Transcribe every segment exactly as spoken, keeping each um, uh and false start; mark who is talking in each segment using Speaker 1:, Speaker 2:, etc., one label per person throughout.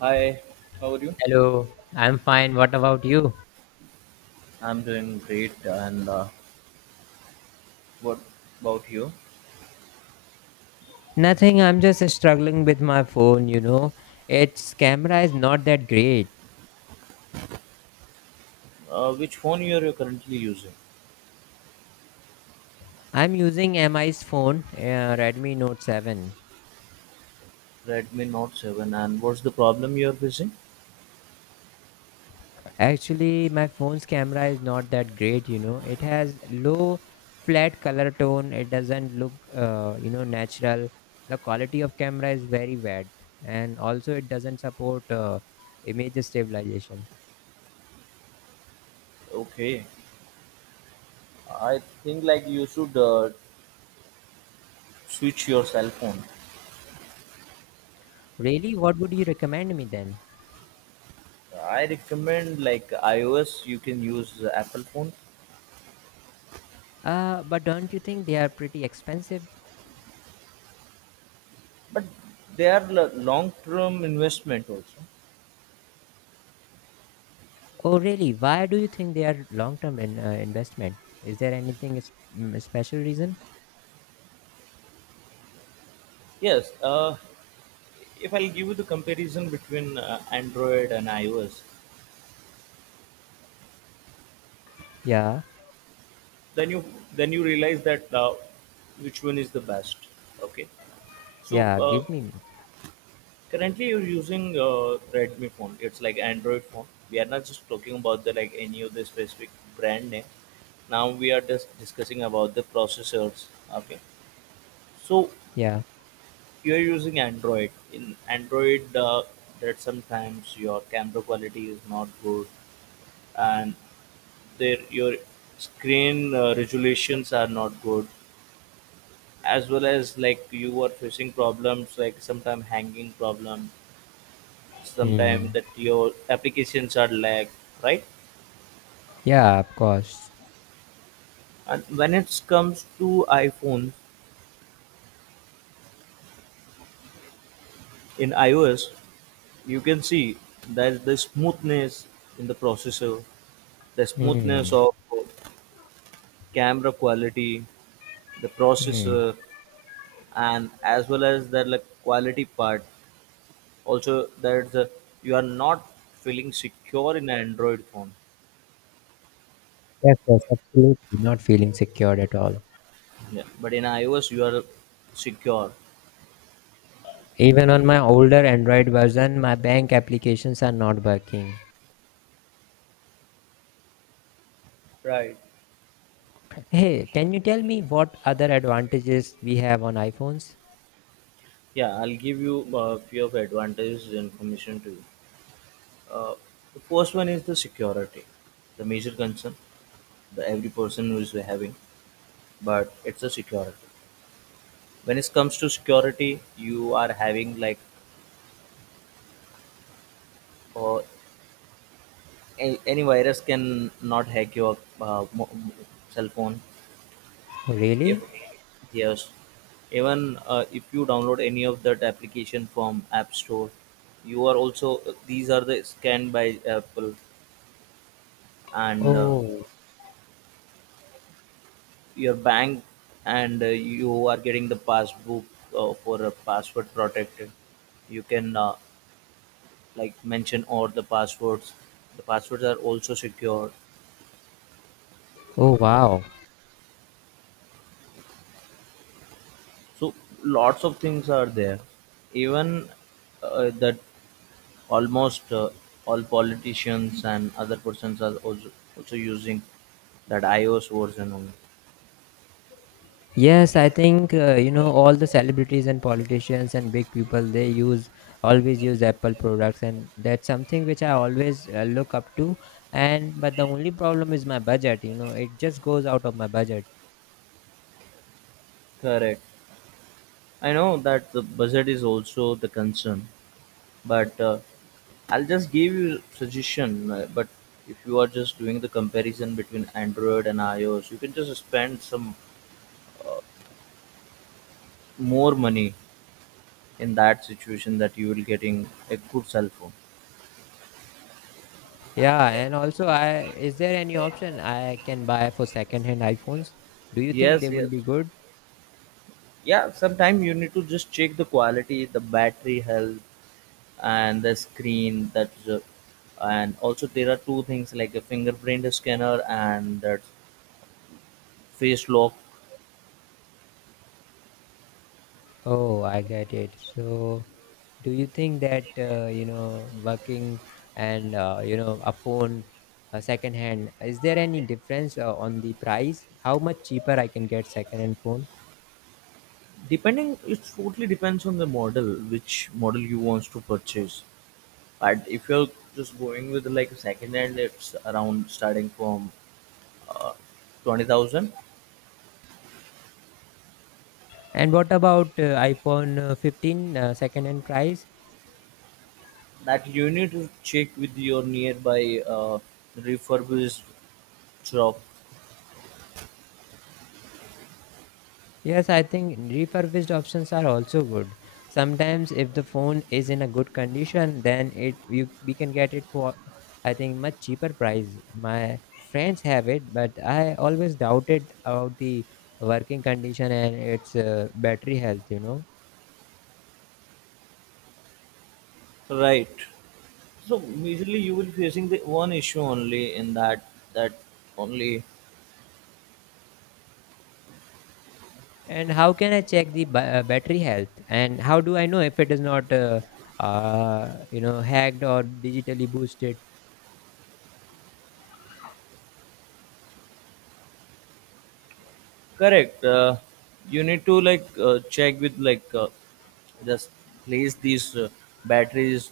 Speaker 1: Hi, how are you?
Speaker 2: Hello, I'm fine. What about you?
Speaker 1: I'm doing great, and uh, what about you?
Speaker 2: Nothing, I'm just struggling with my phone, you know. Its camera is not that great.
Speaker 1: Uh, which phone you are currently using?
Speaker 2: I'm using M I's phone, uh, Redmi Note seven.
Speaker 1: Redmi Note seven, and what's the problem you are facing?
Speaker 2: Actually, my phone's camera is not that great, you know. It has low flat color tone. It doesn't look, uh, you know, natural. The quality of camera is very bad. And also, it doesn't support uh, image stabilization.
Speaker 1: Okay, I think like you should uh, switch your cell phone.
Speaker 2: Really, what would you recommend me then?
Speaker 1: I recommend like iOS, you can use the Apple phone,
Speaker 2: Uh, but don't you think they are pretty expensive?
Speaker 1: but they are l- long-term investment also.
Speaker 2: Oh, really? Why do you think they are long-term in, uh, investment? Is there anything is, mm, special reason?
Speaker 1: Yes, uh, if I'll give you the comparison between uh, Android and iOS,
Speaker 2: Yeah,
Speaker 1: then you then you realize that uh, which one is the best. Okay, so
Speaker 2: yeah.
Speaker 1: uh,
Speaker 2: Give me.
Speaker 1: currently you're using uh, Redmi phone. It's like Android phone. We are not just talking about the like any of the specific brand name. Now we are just discussing about the processors. Okay, so
Speaker 2: Yeah.
Speaker 1: you are using Android. In Android uh, that sometimes your camera quality is not good, and there your screen uh, resolutions are not good, as well as like you were facing problems like sometime hanging problem, sometime
Speaker 2: Hmm.
Speaker 1: that your applications are lag, right?
Speaker 2: Yeah, of course.
Speaker 1: And when it comes to iPhone, in iOS you can see that the smoothness in the processor, the smoothness
Speaker 2: Hmm.
Speaker 1: of camera quality, the
Speaker 2: Hmm.
Speaker 1: processor, and as well as that like quality part also, that the, you are not feeling secure in an Android phone.
Speaker 2: Yes, yes, absolutely. Not feeling secured at all.
Speaker 1: Yeah, but in iOS you are secure.
Speaker 2: Even on my older Android version, my bank applications are not working.
Speaker 1: Right.
Speaker 2: Hey, can you tell me what other advantages we have on iPhones?
Speaker 1: Yeah, I'll give you a few of advantages information to you. Uh, the first one is the security, the major concern that every person who is having, but it's the security. When it comes to security, you are having like uh, a- any virus can not hack your uh, mo- mo- cell phone.
Speaker 2: Oh, really?
Speaker 1: If yes, even uh, if you download any of that application from app store, you are also these are the scanned by Apple, and uh,
Speaker 2: Oh,
Speaker 1: your bank, and uh, you are getting the passbook uh, for a password protected. You can uh, like mention all the passwords. The passwords are also secure,
Speaker 2: oh wow.
Speaker 1: so lots of things are there, even uh, that almost uh, all politicians and other persons are also, also using that iOS version only.
Speaker 2: Yes, I think uh, you know all the celebrities and politicians and big people they use always use Apple products, and that's something which I always uh, look up to, and but the only problem is my budget you know it just goes out of my budget.
Speaker 1: Correct. I know that the budget is also the concern, but uh, I'll just give you suggestion. uh, But if you are just doing the comparison between Android and iOS, you can just spend some more money, in that situation that you will getting a good cell phone.
Speaker 2: Yeah, and also I is there any option I can buy for second hand iPhones? Do you think they
Speaker 1: Yes,
Speaker 2: will
Speaker 1: yes,
Speaker 2: be good?
Speaker 1: yeah. Sometimes you need to just check the quality, the battery health, and the screen that uh, and also there are two things like a fingerprint scanner and that face lock.
Speaker 2: Oh, I get it. So, do you think that uh, you know working and uh, you know a phone uh, second hand, is there any difference uh, on the price? How much cheaper I can get second hand phone?
Speaker 1: Depending, it totally depends on the model, which model you wants to purchase, but if you're just going with like a second hand, it's around starting from uh, twenty thousand.
Speaker 2: And what about uh, iPhone uh, fifteen uh, second hand price?
Speaker 1: That you need to check with your nearby uh, refurbished shop.
Speaker 2: Yes, I think refurbished options are also good. Sometimes if the phone is in a good condition, then it you we can get it for, I think, much cheaper price. My friends have it, but I always doubted about the working condition and its uh, battery health, you know.
Speaker 1: Right, so usually you will facing the one issue only in that, that only.
Speaker 2: And how can I check the ba- uh, battery health? And how do I know if it is not uh, uh, you know hacked or digitally boosted?
Speaker 1: Correct. Uh, you need to like uh, check with like uh, just place these uh, batteries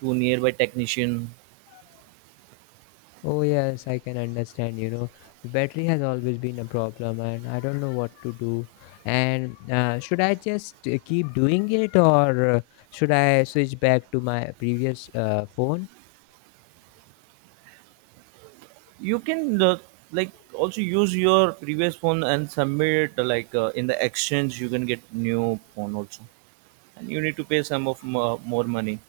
Speaker 1: to nearby technician.
Speaker 2: Oh, yes, I can understand. You know, battery has always been a problem, and I don't know what to do. And uh, should I just uh, keep doing it, or uh, should I switch back to my previous uh, phone?
Speaker 1: You can uh, like also use your previous phone and submit uh, like uh, in the exchange you can get new phone also, and you need to pay some of mo- more money.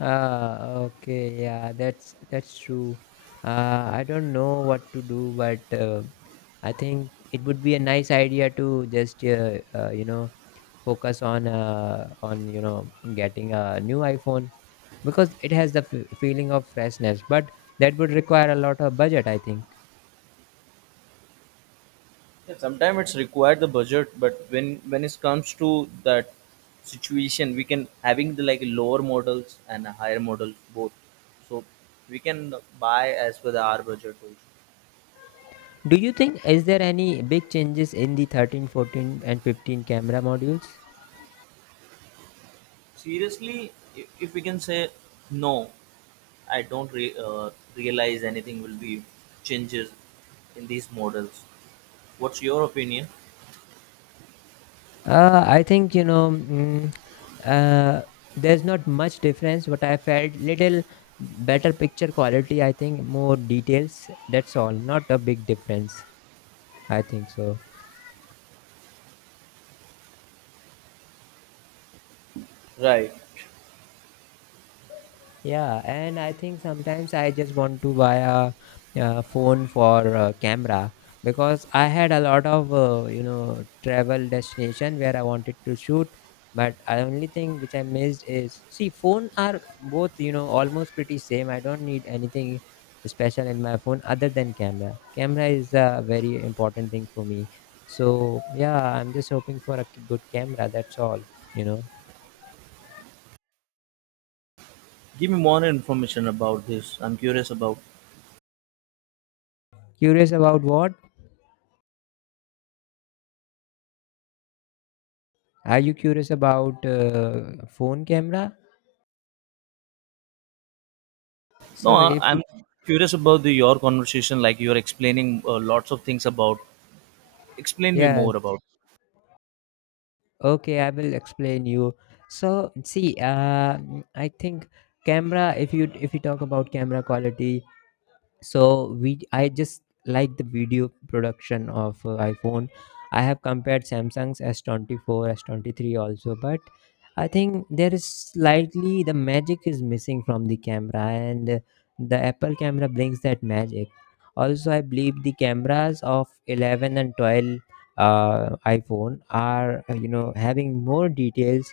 Speaker 2: Uh, okay, yeah, that's that's true. Uh, I don't know what to do, but uh, I think it would be a nice idea to just uh, uh, you know focus on uh, on you know getting a new iPhone, because it has the f- feeling of freshness, but that would require a lot of budget, I think.
Speaker 1: Yeah, sometimes it's required the budget, but when when it comes to that situation, we can having the like lower models and a higher model both, so we can buy as per the our budget also.
Speaker 2: Do you think, is there any big changes in the thirteen, fourteen, and fifteen camera modules?
Speaker 1: Seriously, if, if we can say no, I don't re- uh, realize anything will be changes in these models. What's your opinion?
Speaker 2: uh, I think, you know mm, uh, there's not much difference, but I felt little better picture quality, I think, more details. That's all, not a big difference, I think so.
Speaker 1: Right.
Speaker 2: Yeah, and I think sometimes I just want to buy a, uh phone for uh camera, because I had a lot of uh, you know travel destination where I wanted to shoot, but I only thing which I missed is, see, phone are both you know almost pretty same. I don't need anything special in my phone other than camera. Camera is a very important thing for me. So yeah, I'm just hoping for a good camera. That's all. You know,
Speaker 1: Give me more information about this. I'm curious about.
Speaker 2: Curious about what? Are you curious about uh, phone camera?
Speaker 1: No,
Speaker 2: So
Speaker 1: I-
Speaker 2: if you-
Speaker 1: I'm curious about the your conversation. Like you're explaining uh, lots of things about. Explain me
Speaker 2: yes,
Speaker 1: more about.
Speaker 2: okay, I will explain you. So see, uh, I think camera. If you if you talk about camera quality, so we I just like the video production of uh, iphone. I have compared samsung's s twenty four, S s23 also, but I think there is slightly the magic is missing from the camera, and uh, the apple camera brings that magic. Also, I believe the cameras of eleven and twelve uh, iphone are uh, you know having more details,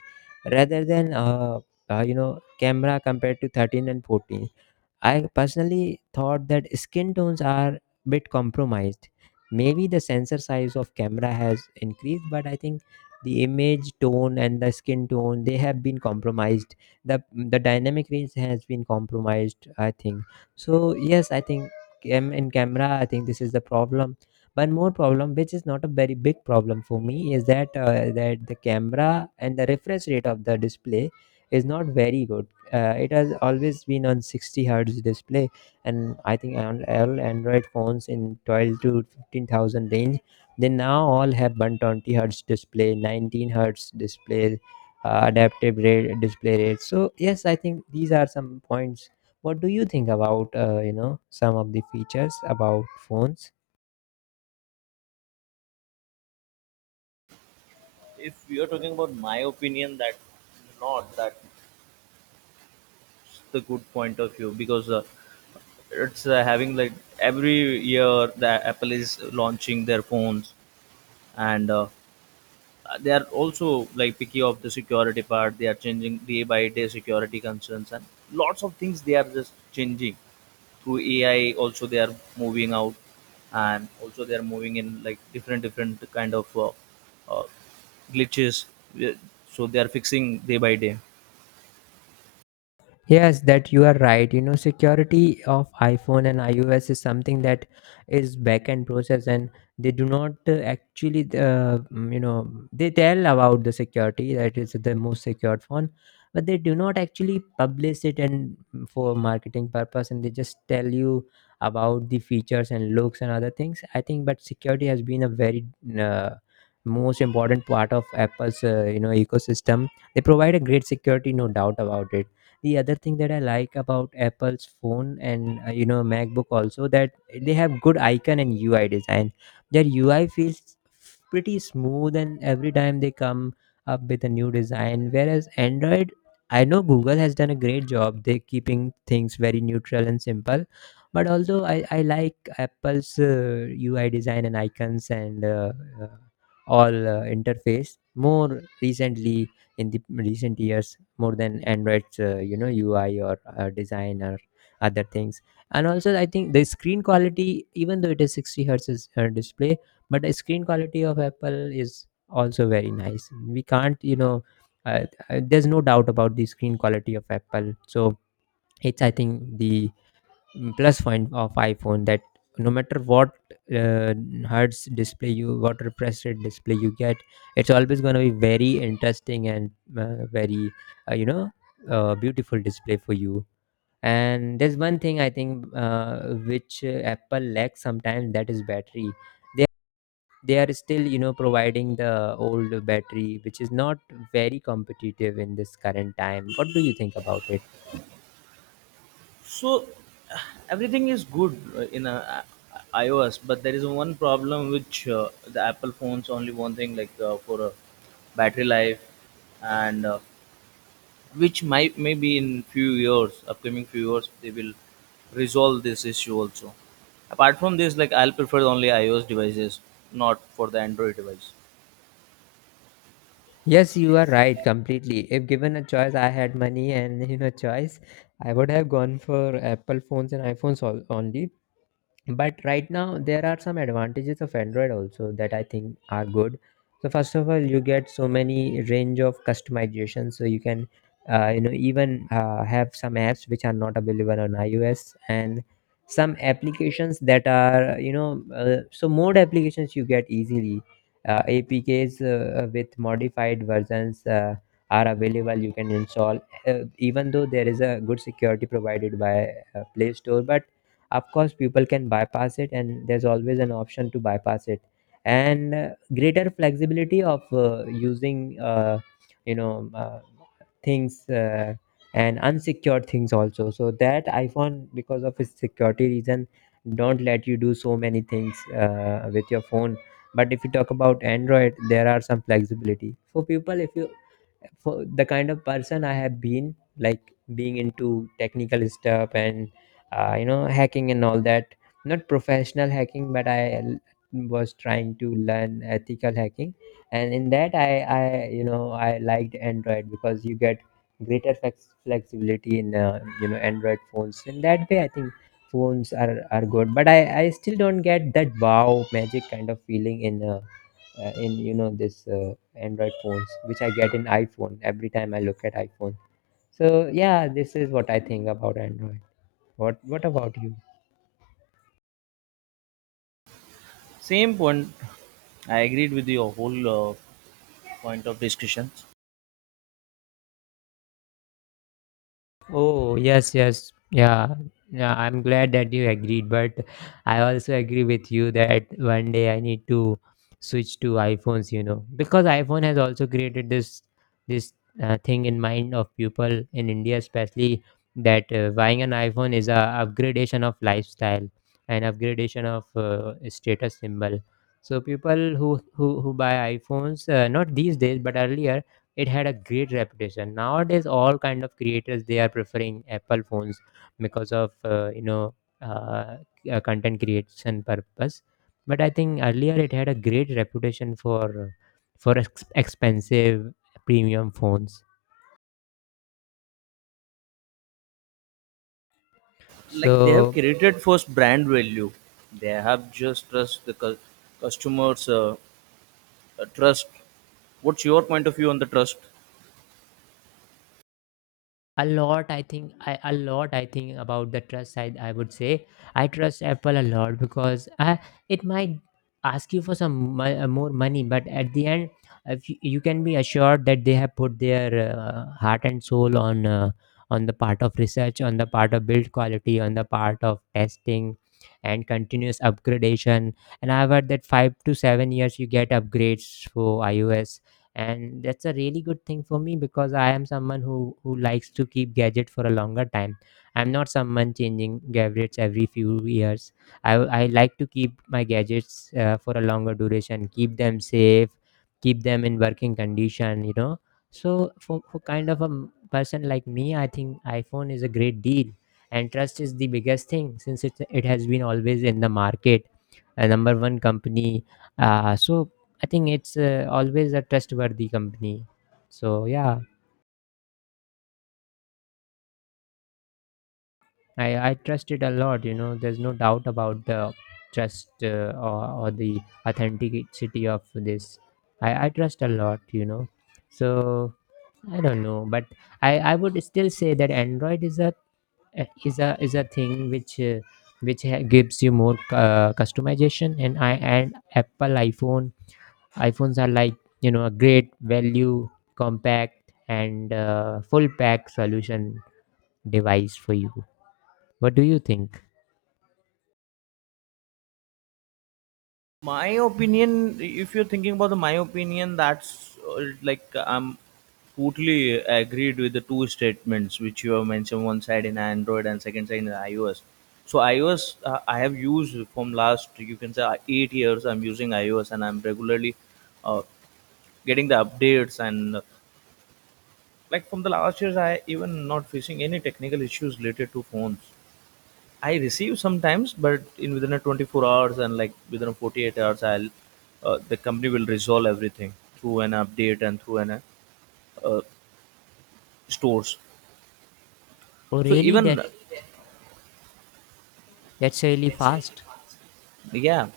Speaker 2: rather than uh, uh, you know camera compared to thirteen and fourteen. I personally thought that skin tones are bit compromised. Maybe the sensor size of camera has increased, but I think the image tone and the skin tone they have been compromised. The the dynamic range has been compromised. I think so. Yes, I think cam- in camera, I think this is the problem. One more problem, which is not a very big problem for me, is that uh, that the camera and the refresh rate of the display is not very good. Uh, it has always been on sixty hertz display, and I think on all android phones in twelve to fifteen thousand range, they now all have one twenty hertz display, nineteen hertz display, uh, adaptive rate display rate. So yes, I think these are some points. What do you think about uh, you know some of the features about phones?
Speaker 1: If you're talking about my opinion, that not that the good point of view, because uh, it's uh, having like every year the Apple is launching their phones, and uh, they are also like picky of the security part. They are changing day by day security concerns, and lots of things they are just changing through A I also. They are moving out, and also they are moving in like different different kind of uh, uh, glitches. We- so they are fixing day by day.
Speaker 2: Yes, that you are right. You know, security of iPhone and i O S is something that is back-end process, and they do not uh, actually, uh, mm, you know, they tell about the security that is the most secured phone, but they do not actually publish it, and mm, for marketing purpose, and they just tell you about the features and looks and other things, I think, but security has been a very uh, most important part of Apple's, uh, you know, ecosystem. They provide a great security, no doubt about it. The other thing that I like about apple's phone, and uh, you know macbook also, that they have good icon and U I design. Their U I feels pretty smooth, and every time they come up with a new design, whereas android. I know google has done a great job, they keeping things very neutral and simple, but although i, I like apple's uh, U I design and icons and uh, uh, all uh, interface more recently, in the recent years, more than android's uh, you know U I or uh, design or other things. And also, I think the screen quality, even though it is sixty hertz is, uh, display, but the screen quality of apple is also very nice. We can't, you know uh, uh, there's no doubt about the screen quality of apple. So it's, I think, the mm, plus point of iphone, that no matter what uh, hertz display you what refresh rate display you get, it's always going to be very interesting and uh, very uh, you know uh, beautiful display for you. And there's one thing I think, uh, which uh, apple lacks sometimes, that is battery. They they are still you know providing the old battery, which is not very competitive in this current time. What do you think about it?
Speaker 1: So everything is good uh, in uh, I- iOS, but there is one problem which uh, the Apple phones only one thing like uh, for uh, battery life, and uh, which might maybe in few years, upcoming few years, they will resolve this issue also. Apart from this, like I'll prefer only iOS devices, not for the Android device.
Speaker 2: Yes, you are right completely. If given a choice, I had money and you know choice, I would have gone for Apple phones and iPhones all, only. But right now there are some advantages of android also that I think are good. So first of all, you get so many range of customization, so you can uh, you know even uh, have some apps which are not available on i O S, and some applications that are you know uh, so more applications you get easily. uh, A P Ks uh, uh, with modified versions uh, are available, you can install, uh, even though there is a good security provided by uh, play store, but of course people can bypass it, and there's always an option to bypass it. And uh, greater flexibility of uh, using uh, you know uh, things, uh, and unsecured things also, so that iphone, because of its security reason, don't let you do so many things uh, with your phone. But if you talk about android, there are some flexibility for people, if you for the kind of person I have been, like being into technical stuff and uh, you know hacking and all that. Not professional hacking, but I l- was trying to learn ethical hacking, and in that I, I you know I liked Android, because you get greater flex- flexibility in uh, you know Android phones. In that way, I think phones are are good. But I I still don't get that wow magic kind of feeling in. Uh, uh, in you know this uh, Android phones, which I get in iPhone every time I look at iPhone. So yeah, this is what I think about Android. What what about you?
Speaker 1: Same point. I agreed with your whole uh, point of discussion.
Speaker 2: Oh, yes, yes. Yeah. Yeah, I'm glad that you agreed, but I also agree with you that one day I need to switch to iPhones, you know, because iPhone has also created this this uh, thing in mind of people in India especially, that uh, buying an iPhone is a upgradation of lifestyle, and upgradation of uh, status symbol. So people who who who buy iPhones, uh, not these days but earlier, it had a great reputation. Nowadays all kind of creators, they are preferring Apple phones because of, uh, you know uh, uh, content creation purpose. But I think earlier it had a great reputation for for ex- expensive premium phones.
Speaker 1: Like they have
Speaker 2: So
Speaker 1: created first brand value. They have just trust the cu- customers uh, uh, trust. What's your point of view on the trust?
Speaker 2: a lot, I think I, a lot I think about the trust side, I would say I trust Apple a lot because I, it might ask you for some mo- uh, more money, but at the end, if you, you can be assured that they have put their uh, heart and soul on uh, on the part of research, on the part of build quality, on the part of testing and continuous upgradation. And I've heard that five to seven years you get upgrades for iOS, and that's a really good thing for me because I am someone who who likes to keep gadget for a longer time. I'm not someone changing gadgets every few years. i, I like to keep my gadgets uh, for a longer duration, keep them safe, keep them in working condition, you know. So for, for kind of a m- person like me, I think iPhone is a great deal. And trust is the biggest thing since it, it has been always in the market a number one company. Uh, so I think it's uh, always a trustworthy company. So yeah, I I trust it a lot. You know, there's no doubt about the trust uh, or, or the authenticity of this. I I trust a lot. You know, so I don't know, but I I would still say that Android is a is a is a thing which. Uh, which ha- gives you more uh, customization. And i and apple iphone iPhones are like, you know, a great value, compact, and uh, full pack solution device for you. What do you think?
Speaker 1: My opinion, if you're thinking about the my opinion, that's uh, like I'm totally agreed with the two statements which you have mentioned, one side in Android and second side in iOS. So iOS uh, I have used from last, you can say, uh, eight years I'm using iOS, and I'm regularly uh, getting the updates, and uh, like from the last years I even not facing any technical issues related to phones. I receive sometimes, but in within a twenty-four hours, and like within a forty-eight hours, I'll uh, the company will resolve everything through an update and through an uh, uh, stores.
Speaker 2: Oh,
Speaker 1: So
Speaker 2: really?
Speaker 1: even
Speaker 2: That's that's really fast.
Speaker 1: yeah,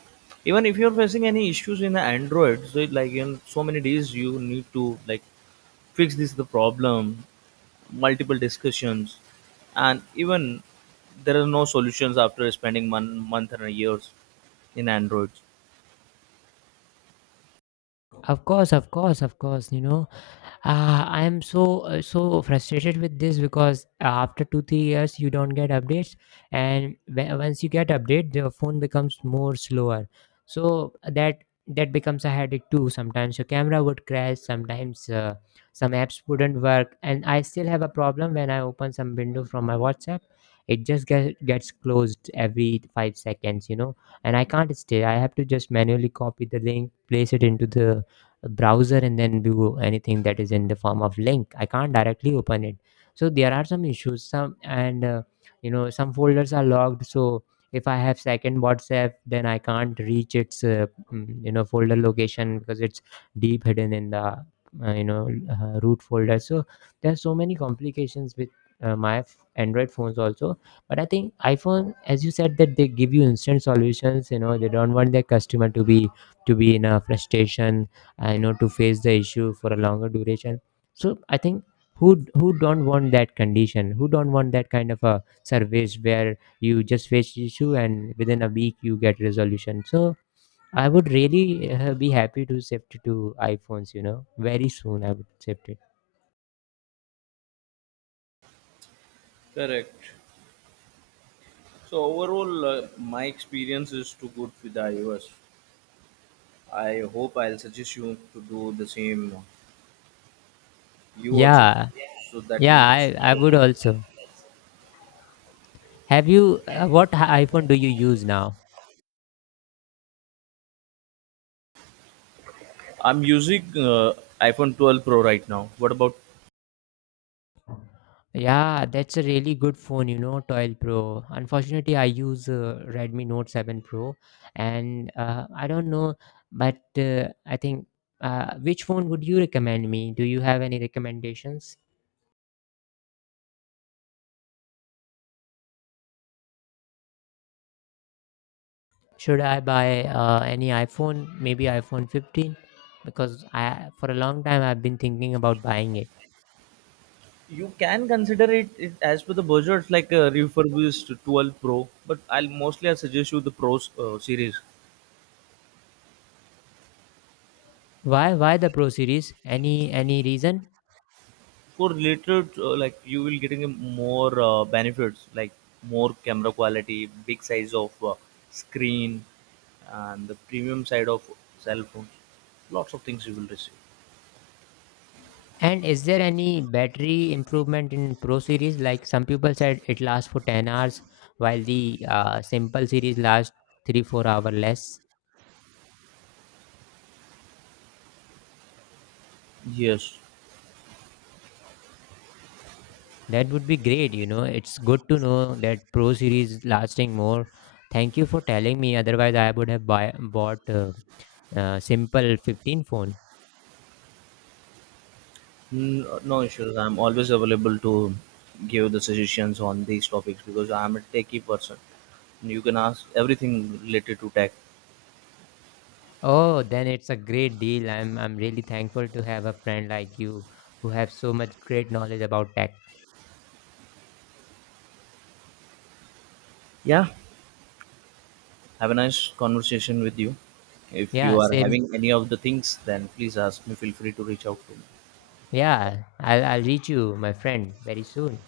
Speaker 1: even if you're facing any issues in the Android, so it, like in so many days you need to like fix this the problem, multiple discussions, and even there are no solutions after spending one month and years in Android.
Speaker 2: Of course, of course, of course. You know, uh, I am so uh, so frustrated with this because, uh, after two, three years you don't get updates, and w- once you get update the phone becomes more slower. So uh, that that becomes a headache too. Sometimes your camera would crash, sometimes uh, some apps wouldn't work. And I still have a problem. When I open some window from my WhatsApp, it just get, gets closed every five seconds, you know. And I can't stay, I have to just manually copy the link, place it into the browser, and then do anything that is in the form of link. I can't directly open it. So there are some issues some, and uh, you know some folders are logged. So if I have second WhatsApp, then I can't reach its uh, mm, you know folder location because it's deep hidden in the uh, you know uh, root folder. So there are so many complications with uh, my f- Android phones also. But I think iPhone, as you said, that they give you instant solutions, you know. They don't want their customer to be to be in a frustration. I know to face the issue for a longer duration. So I think who who don't want that condition? Who don't want that kind of a service where you just face the issue and within a week you get resolution? So I would really uh, be happy to shift to iPhones. You know, very soon I would shift it.
Speaker 1: Correct. So overall, uh, my experience is too good with the iOS. I hope I'll suggest you to do the same. You also,
Speaker 2: Yeah,
Speaker 1: so that will
Speaker 2: yeah,
Speaker 1: it's
Speaker 2: I I would
Speaker 1: okay.
Speaker 2: also. Have you uh, what iPhone do you use now?
Speaker 1: I'm using uh, iPhone twelve Pro right now. What about
Speaker 2: Yeah, that's a really good phone, you know, twelve Pro. Unfortunately, I use uh, Redmi Note seven Pro, and uh, I don't know, but uh, I think, uh, which phone would you recommend me? Do you have any recommendations? Should I buy uh, any iPhone, maybe iPhone fifteen? Because I, for a long time, I've been thinking about buying it.
Speaker 1: you? Can consider it, it as per the budget. It's like a refurbished twelve Pro. But I'll mostly I suggest you the Pro uh, series.
Speaker 2: Why? Why the Pro series? Any any reason?
Speaker 1: For related uh, like you will getting a more uh, benefits, like more camera quality, big size of uh, screen, and the premium side of cell phones, lots of things you will receive.
Speaker 2: And is there any battery improvement in Pro series? Like some people said, it lasts for ten hours, while the uh, simple series lasts three four hour less.
Speaker 1: Yes.
Speaker 2: That would be great, you know. It's good to know that Pro series is lasting more. Thank you for telling me, otherwise, I would have buy, bought a, uh simple fifteen phone.
Speaker 1: N- no issues, I'm always available to give the suggestions on these topics, because I'm a techie person. You can ask everything related to tech.
Speaker 2: Oh, then it's a great deal. I'm, I'm really thankful to have a friend like you who have so much great knowledge about tech.
Speaker 1: Yeah, have a nice conversation with you. If
Speaker 2: Yeah,
Speaker 1: you are
Speaker 2: same.
Speaker 1: having any of the things, then please ask me, feel free to reach out to me.
Speaker 2: Yeah, I'll, I'll reach you, my friend, very soon.